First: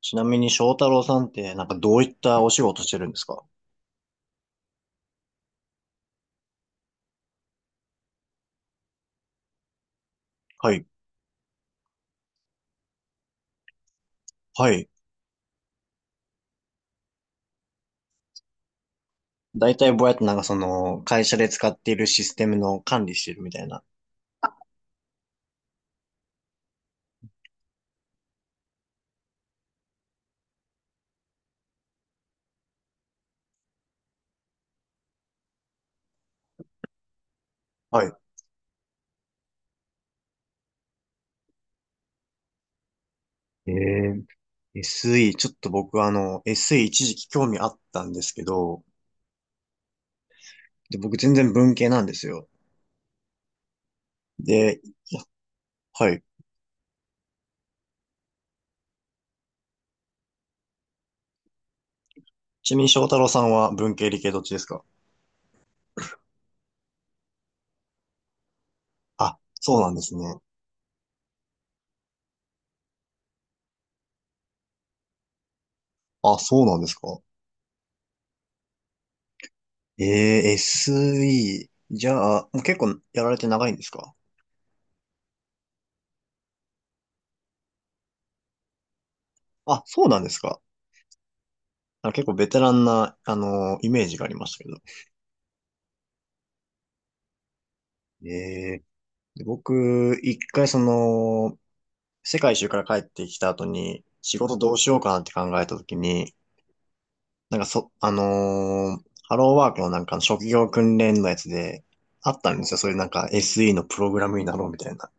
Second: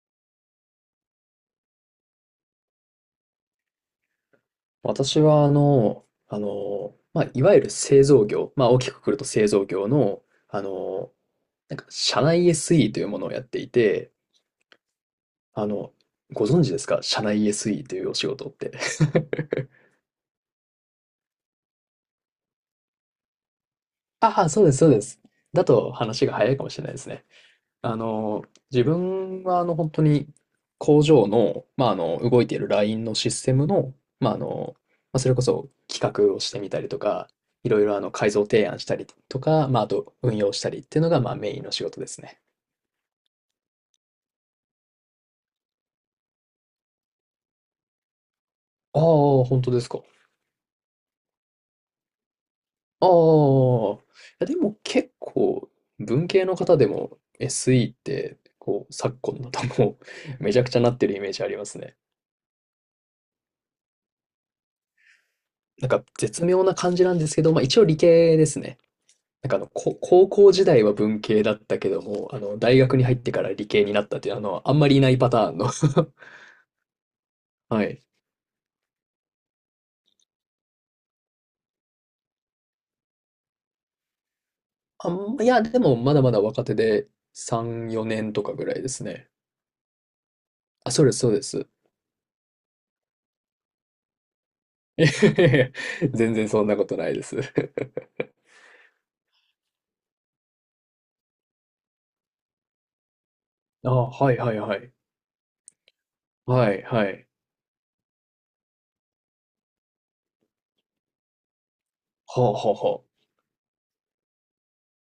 ちなみに翔太郎さんってなんかどういったお仕事してるんですか？私は、まあ、いわゆる製造業、まあ、大きくくると製造業の、あはい。の、なんか、社内 SE というものをやっていて、はい。あの、ご存知ですか社内 SE というお仕事って。だいたいぼやっとなんかその会社で使っているシステムの管理してるみたいな。ああ、そうです、そうです。だと話が早いかもしれないですね。あの、自分は本当に工場の、まあ、動いているラインのシステムの、まあ、まあ、それこそ企画をしてみたりとか、いろいろはい。改造提案したりとか、まあ、あと運用したりっていうのがまあメインの仕事ですね。えSE、ちょっと僕SE 一時期興味あったんですけど、ああ、本当ですか。で、僕全然文系なんですよ。ああ、いやでもで、結いや、構はい。文系の方でも SE ってこう昨今だともう めちゃくちゃなってるイメージありますね。ちなみに翔太郎さんは文系理系どっちですか？なんか絶妙な感じなんですけど、まあ一応理系ですね。あ、なんかそうなんです高ね。校時代は文系だったけども、大学に入ってから理系になったっていう、あんまりいないパターンの あ、そうなんですか？はい。SE、じゃあ、もう結構やられて長いんですか？いや、でもまだまだ若手で3、4年とかぐらいですね。あ、そうなんですか？あ、そうです、そうです。あ、結構ベテランな、イメージがありましたけど。全然そんなことないです。ええ。で僕、一回その、世界一周から帰ってきた後 あ、に、は仕いは事いどはうしい。ようかなって考えた時に、はい、はい。なんかそ、あのーハローワークのなんかの職業訓練のやつで、あっはたあ、んはであ、すよ。そういうはなんか SE のプログラムになろうみたいな。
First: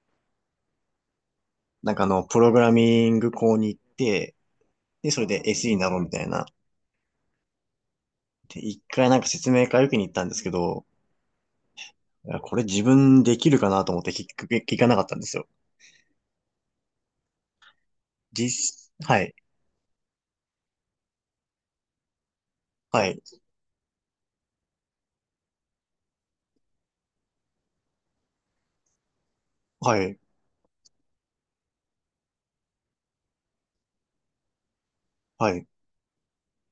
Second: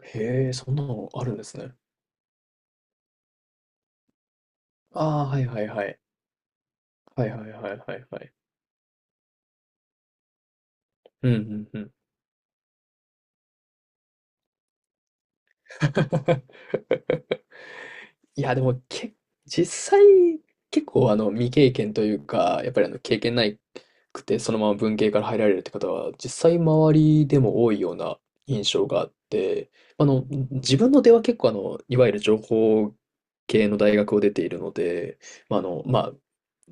あ。へえ、そんなのあるんですね。なんかプログラミング校に行って、で、そああ、れはで いはい SE にはなろい。うみたいな。はいはいはいはいはい。で、一回なんか説明会受けに行ったんですけど、うんうんうん。いやこれ自分できるかなと思って聞かなかったんですよ。いや、でもけ、はい、実際、結構未経験というか、やっぱりは経い、験ないくて、そのまま文系から入られるって方は、実際周りでも多いような印象があって、はあい、の、自分の出は結構いわゆる情報系の大学を出ているので、はまあ、い。まあ、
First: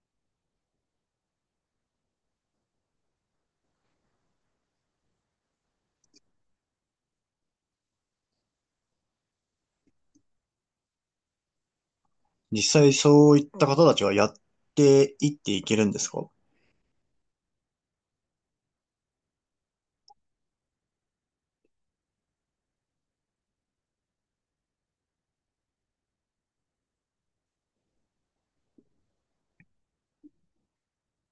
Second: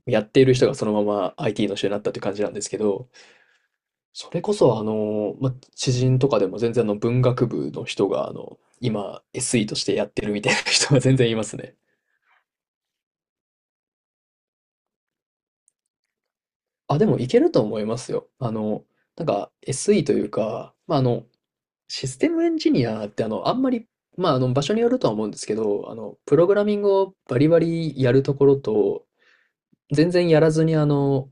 やっている人がそのまま IT の人になったって感じなんですけど、それこそまあ、知人とかでも全然文学部の人が今 SE としてやってるみたいな人が全然いますね。実際そういった方たちはやっていっていけるんですか？あ、でもいけると思いますよ。なんか SE というか、まあ、システムエンジニアってあんまり、まあ、場所によるとは思うんですけど、プログラミングをバリバリやるところと、全然やらずに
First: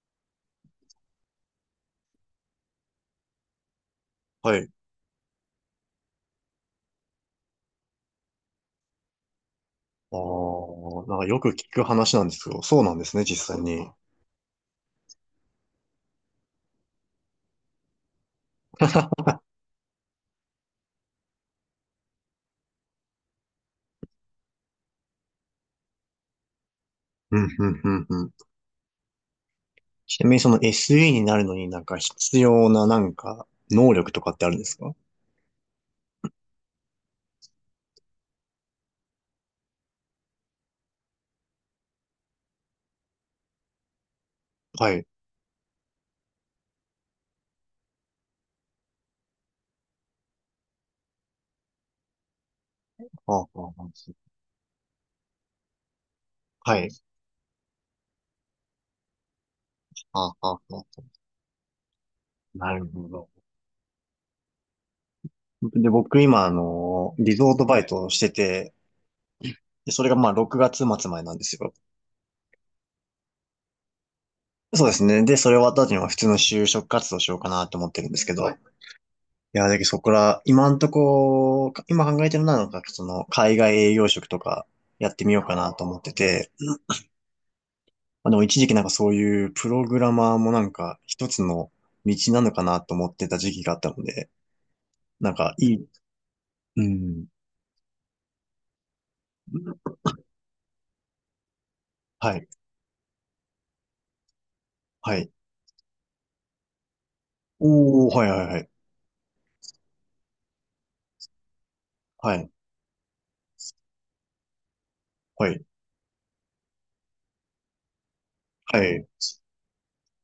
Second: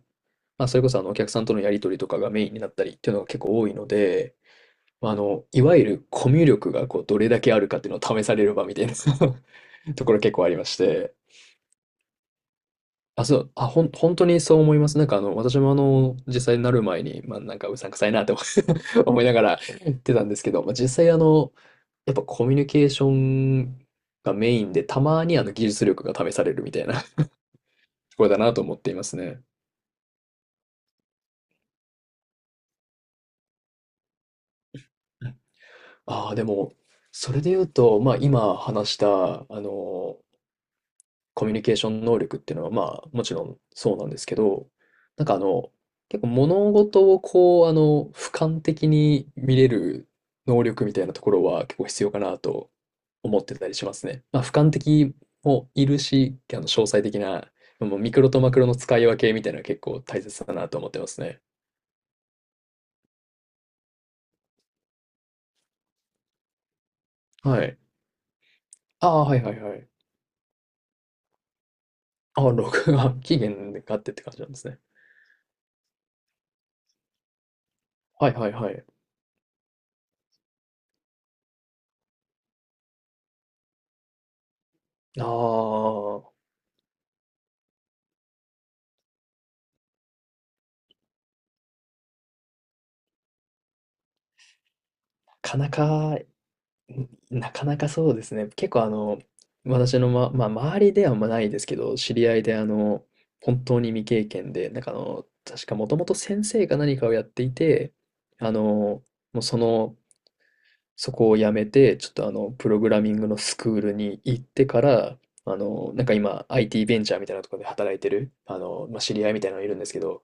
まあ、それこそお客さんとのやり取りとかがメインになったりっていうのが結構多いので、はい。まあ、いわゆるコミュ力がこう、どれだけあるかっていうのを試される場みたいな とこあろ結構ありましあ、て、なんかよく聞く話なんですけど、そうなんですね、実際に。本当にそう思います。なんか私も実際になる前に、まあなんかうさんくさいなって 思いながら言ってたんですけど、まあ実際やっぱコミュニケーションがメインで、たまに技術力が試されるみたいな とうん、うん、うん、うこん。ろだなと思っていますね。ちなみにその SE になるのになんか必要ななんか能力とかってあるんですか？ああ、でも、それで言うと、まあ今話した、コミュニケーション能力っていうのは、まあ、もちろんそうなんですけど、はい。なんか結構物事をこう、俯瞰的に見れる能力みたいなところは結構必要かなと思あってたあ、りあしあ、ますね。まあ、俯瞰的もいるし、詳はい。細的な、もうミクロとマクロの使い分けみたいなの結構大あ切あ、あだなとあ、思ってますね。なるほど。で、僕今リゾーはトバい。イトをしてて、ああ、はいはいはい。で、それがまあ6月末までなんですよ。ああ、録画、期限があってって感じなんですね。そうですね。で、それ終わった後にも普通の就職活動しようかなと思ってるんですはけいど。ははいい。はい。いや、だけどそこら、今んとこ、今考えてるのは、なんかその、海外営業職とかやっあてみようかなと思ってあ、て、まあ、でも一時期なんかそういうプログラマーもなんか一つの道なのかなと思ってた時期があったので、なんなかかないい、かうん、なかなかそうですね。結構私のまあ、周りではまあないですけど、知りは合いい、で本当に未経験で、なんかはい。確かもともと先生が何かをやっていて、おー、はい、はい、はい、もうその、そこを辞めて、ちょっとはい、プログラミングのスクールに行ってから、はい、なんか今、IT ベンチャーみたいなところで働いてる、はまあ、い。知り合いみたいなのがいるんですけど、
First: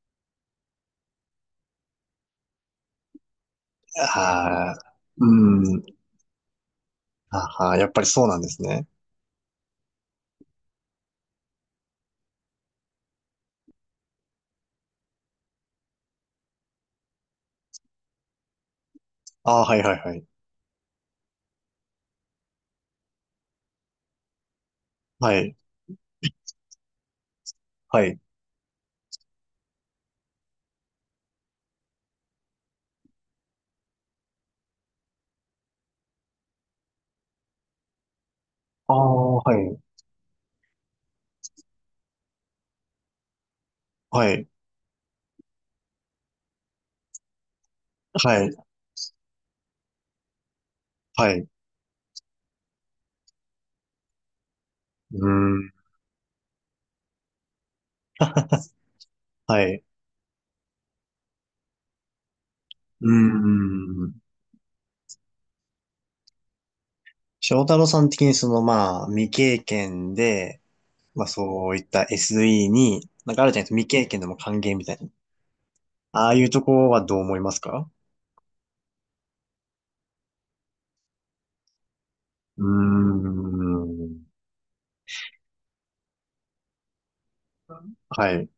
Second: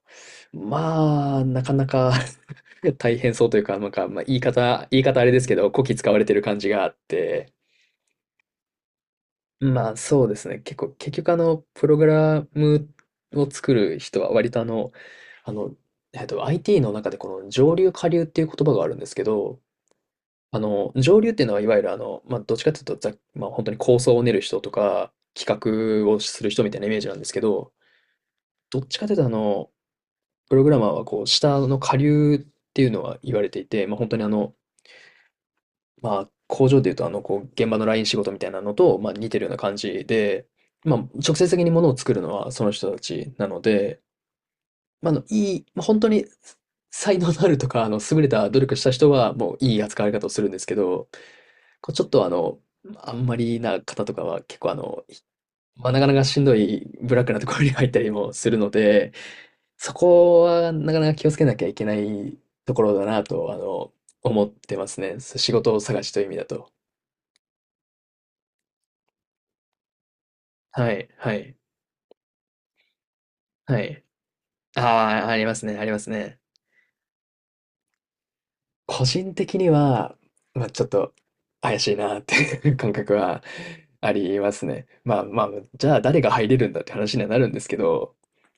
まあ、なかなか 大変そうというか、なんか、まあ、あー、言い方あれですけど、うん、こき使われてる感じがあって、あー、やっぱりそうなんですね。まあそうですね。結構、結局プログラムを作る人は割とあの、IT の中でこの上流下流っていう言葉があるんですけど、あー、はい、はい、はい、上流っていうのはいわゆるまあどっちかっていうとまあ本当に構想を練る人とか、はい、企画をする人みたいなイメージなんですけど、はい。どっちかっていうとプログラマーはこう、下の下流っていうのは言われていて、まあ本当にまあ、工場でいうと、こう、現場のライン仕事みたいなのああ、と、まあ、似てるようなは感い、じで、まあ、直接的にものを作るのはその人たちなので、はい、まあ、あの、いい、まあ、本当に才能のあるとか、優れはたい、努力した人は、もういい扱われ方をするんですけど、はい、うこうちょっとあんまりな方とかは結構ーん、まあ、なかなかしんどいブラックなところに入ったりもするので、はい、そこはなかなか気をつけなきゃいけないところだなうと、ーん。思ってますね。仕事を探しという意味だと。翔太郎さん的にまあ、未経験で、はい、まあ、はい。そういった SE に、なんかあるじゃないですか、は未い。経験でも還元あみたいな。あ、ありますね、ありますああね。いうとこはどう思いますか？個人的には、まあ、ちょっと怪しいなってうーいう 感覚はあん、りますね。まあまあ、じゃあ誰が入れるんだって話にはなるんですけど、はい、う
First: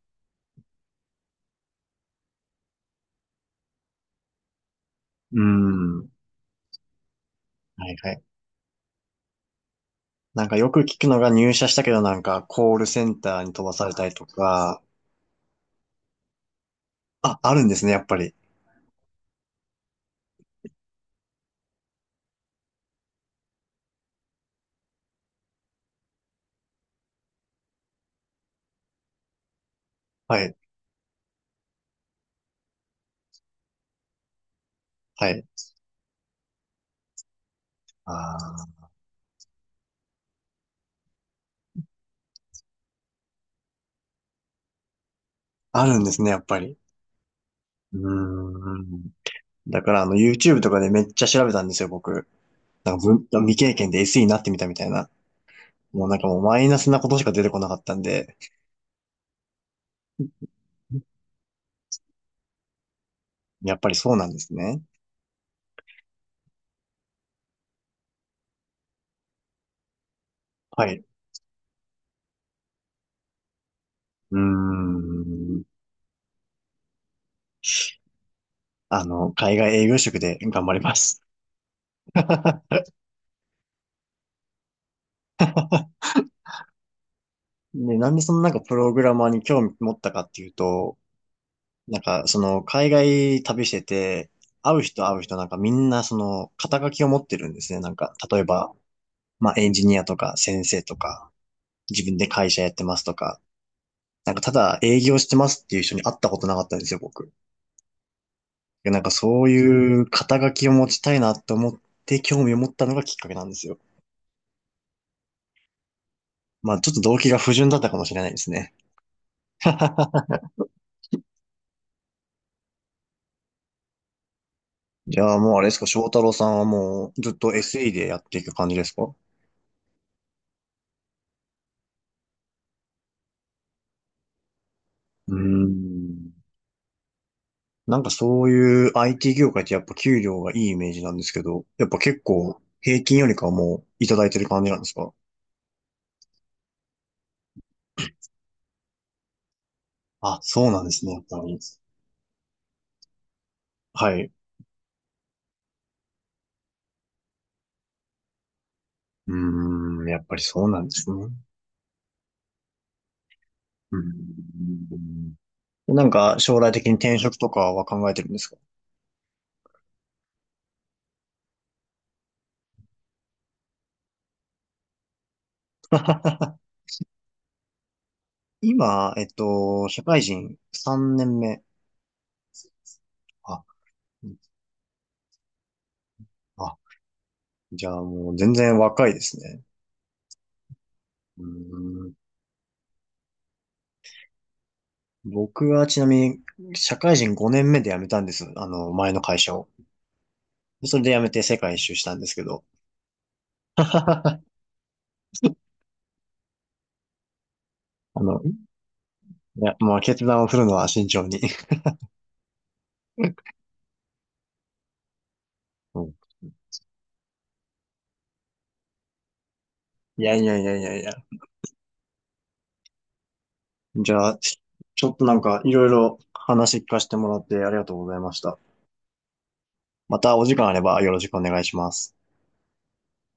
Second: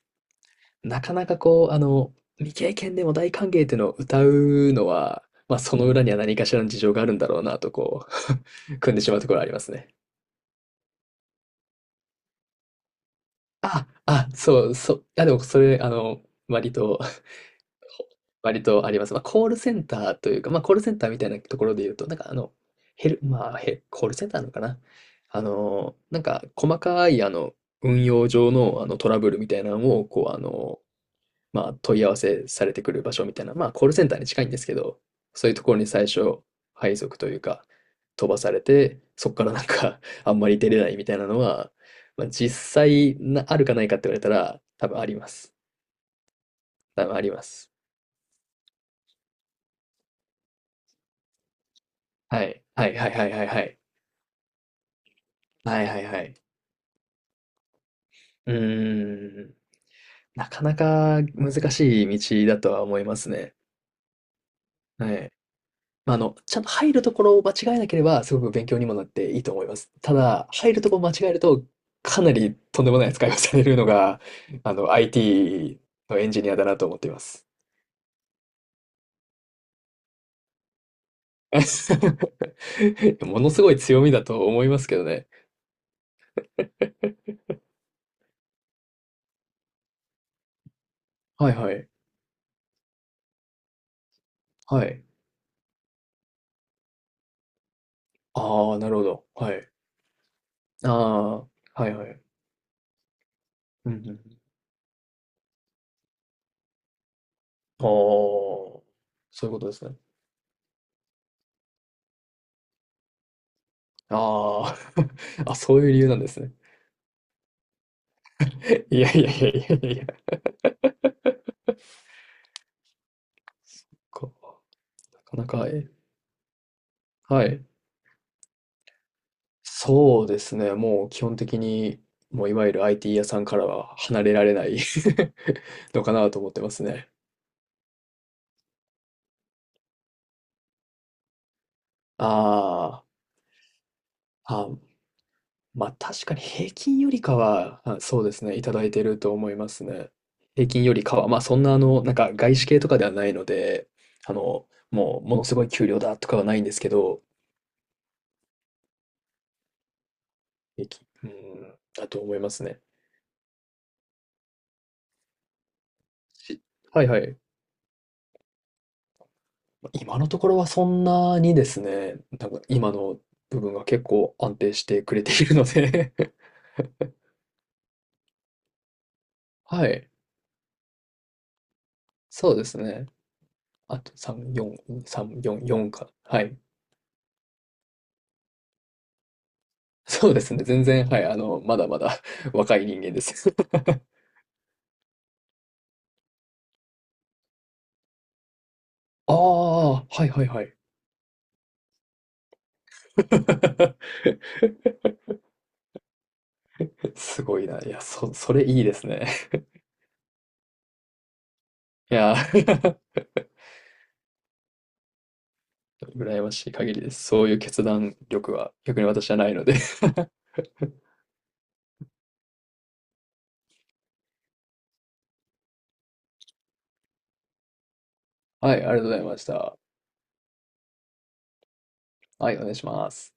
なかなかこう、未経験でも大歓迎っていうのを歌うのは、ーまあその裏ん、には何かしらの事情があるんだろうなとはい、こはい。う、組んでしまうところはありますね。なんかよく聞くのが入社したけどなんかコールセンターに飛ばさあ、れたりとあ、そう、か、そう、いやでもそれ、割とあ、あるんですね、やっぱり。割とあります。まあ、コールセンターというか、まあ、コールセンターみたいなところで言うと、なんかあの、ヘル、まあ、ヘ、コールセンターなのかな。なんか、細かい、運用上の、トラブルみたいなのを、こう、はい、まあ、問い合わせされてくる場所みたいな、まあ、コールセンターに近いんですけど、はい。そういうところに最初、配属というか、あ飛ばされあ、て、そこからなんか あんまり出れないみたいなのは、まあ、実際な、あるかないかって言われたら、多分あります。あるんですね、やっぱり。多分あります。うーん。だから、YouTube とかでめっちゃ調べたんですよ、僕。はい。はないんかはいはいはい未は経い。験で SE になってみたみたいな。はいはいもうなんはかい。もうマイナスなことしか出てこなかったんで、うーん。なかなか難しい道だとは思いますね。やっぱりそうなんですね。はい。まあ、ちゃんと入るところを間違えなければ、すごく勉強にもなっていいと思います。ただ、入るはところをい。間違えると、かなりとんでもない扱いをされるのが、うーん。IT のエンジニアだなと思っています。海外営業職で頑張ります。ものすごい強みだと思いますけどね。で、なんでそのなんかプログラマーに興味持ったかっていうと、はいはい。なんかその海外旅してて、会うはい。人会う人なんかみんなその肩書きを持ってるんですね。なんか、例えあば、あ、なるほど。まはあエい。ンジニアとか先生あとか、あ、はい自は分い。で会社やってますとか、うんうんうん。なんかただ営業してますっていう人に会ったことなかったんですよ、僕。いああ、やなんかそそうういうことですね。いう肩書きを持ちたいなと思って興味を持ったのがきっかけなんですよ。ああ、あ、そういう理由なんですね。まあちょっと動機が不純だったかもしれないですね。いやいやいやいやいや こじゃう、あなもうかあなれか、ですか、え、翔太郎さんはもうずっはと い。SE でやっていく感じですか？うそうですね、もう基本的に、もういわゆる IT 屋さんからは離れられない ー のかなとん。思ってますね。なんかそういう IT 業界ってやっぱ給料がいいイメージなんですけど、やっぱ結構平あ均よりかはもういただいてるあ、感じなあ、んですか？まあ確かに平均よりかは、あ、そうですね、いただいてると思いますね。あ、平そうな均んでよすりね、かやっは、まぱあそり。んななんか外資系とかではないので、はい。もうものすごい給料だとかはないんですけど、うーん、やっぱりそうなん平で均、すうね。ん、だと思いますね。うん。なんか、将し、来的にはい転はい。職とかは考えてるんですか？ 今のところはそんなにですね、なんか今の部分が結構安定してくれているので 今、は社い。会人3年目。そうですね。あ、あと3、4、3、4、4か。はい。あ、じゃあもう全然若いですね。そうですね。全然、はい。うまだまーん。だ 若い人間です 僕はちなみに、社会人5年目で辞めたんです。前の あ会社を。あ、はいはいはい。それで辞めて世界一周したんですけど。あ すごいな。いや、の、それいいですね。いや、もう決断を振るのは慎重に。いや、うん。羨ましい限りです。そういう決断力は逆に私はないので いやいやいやいやいや。じゃあ、ちょっとなんかいろいろ話聞かせてもらってありがとうございました。はい、ありがとうございました。またお時間あればよろしくお願いします。はい、お願いします。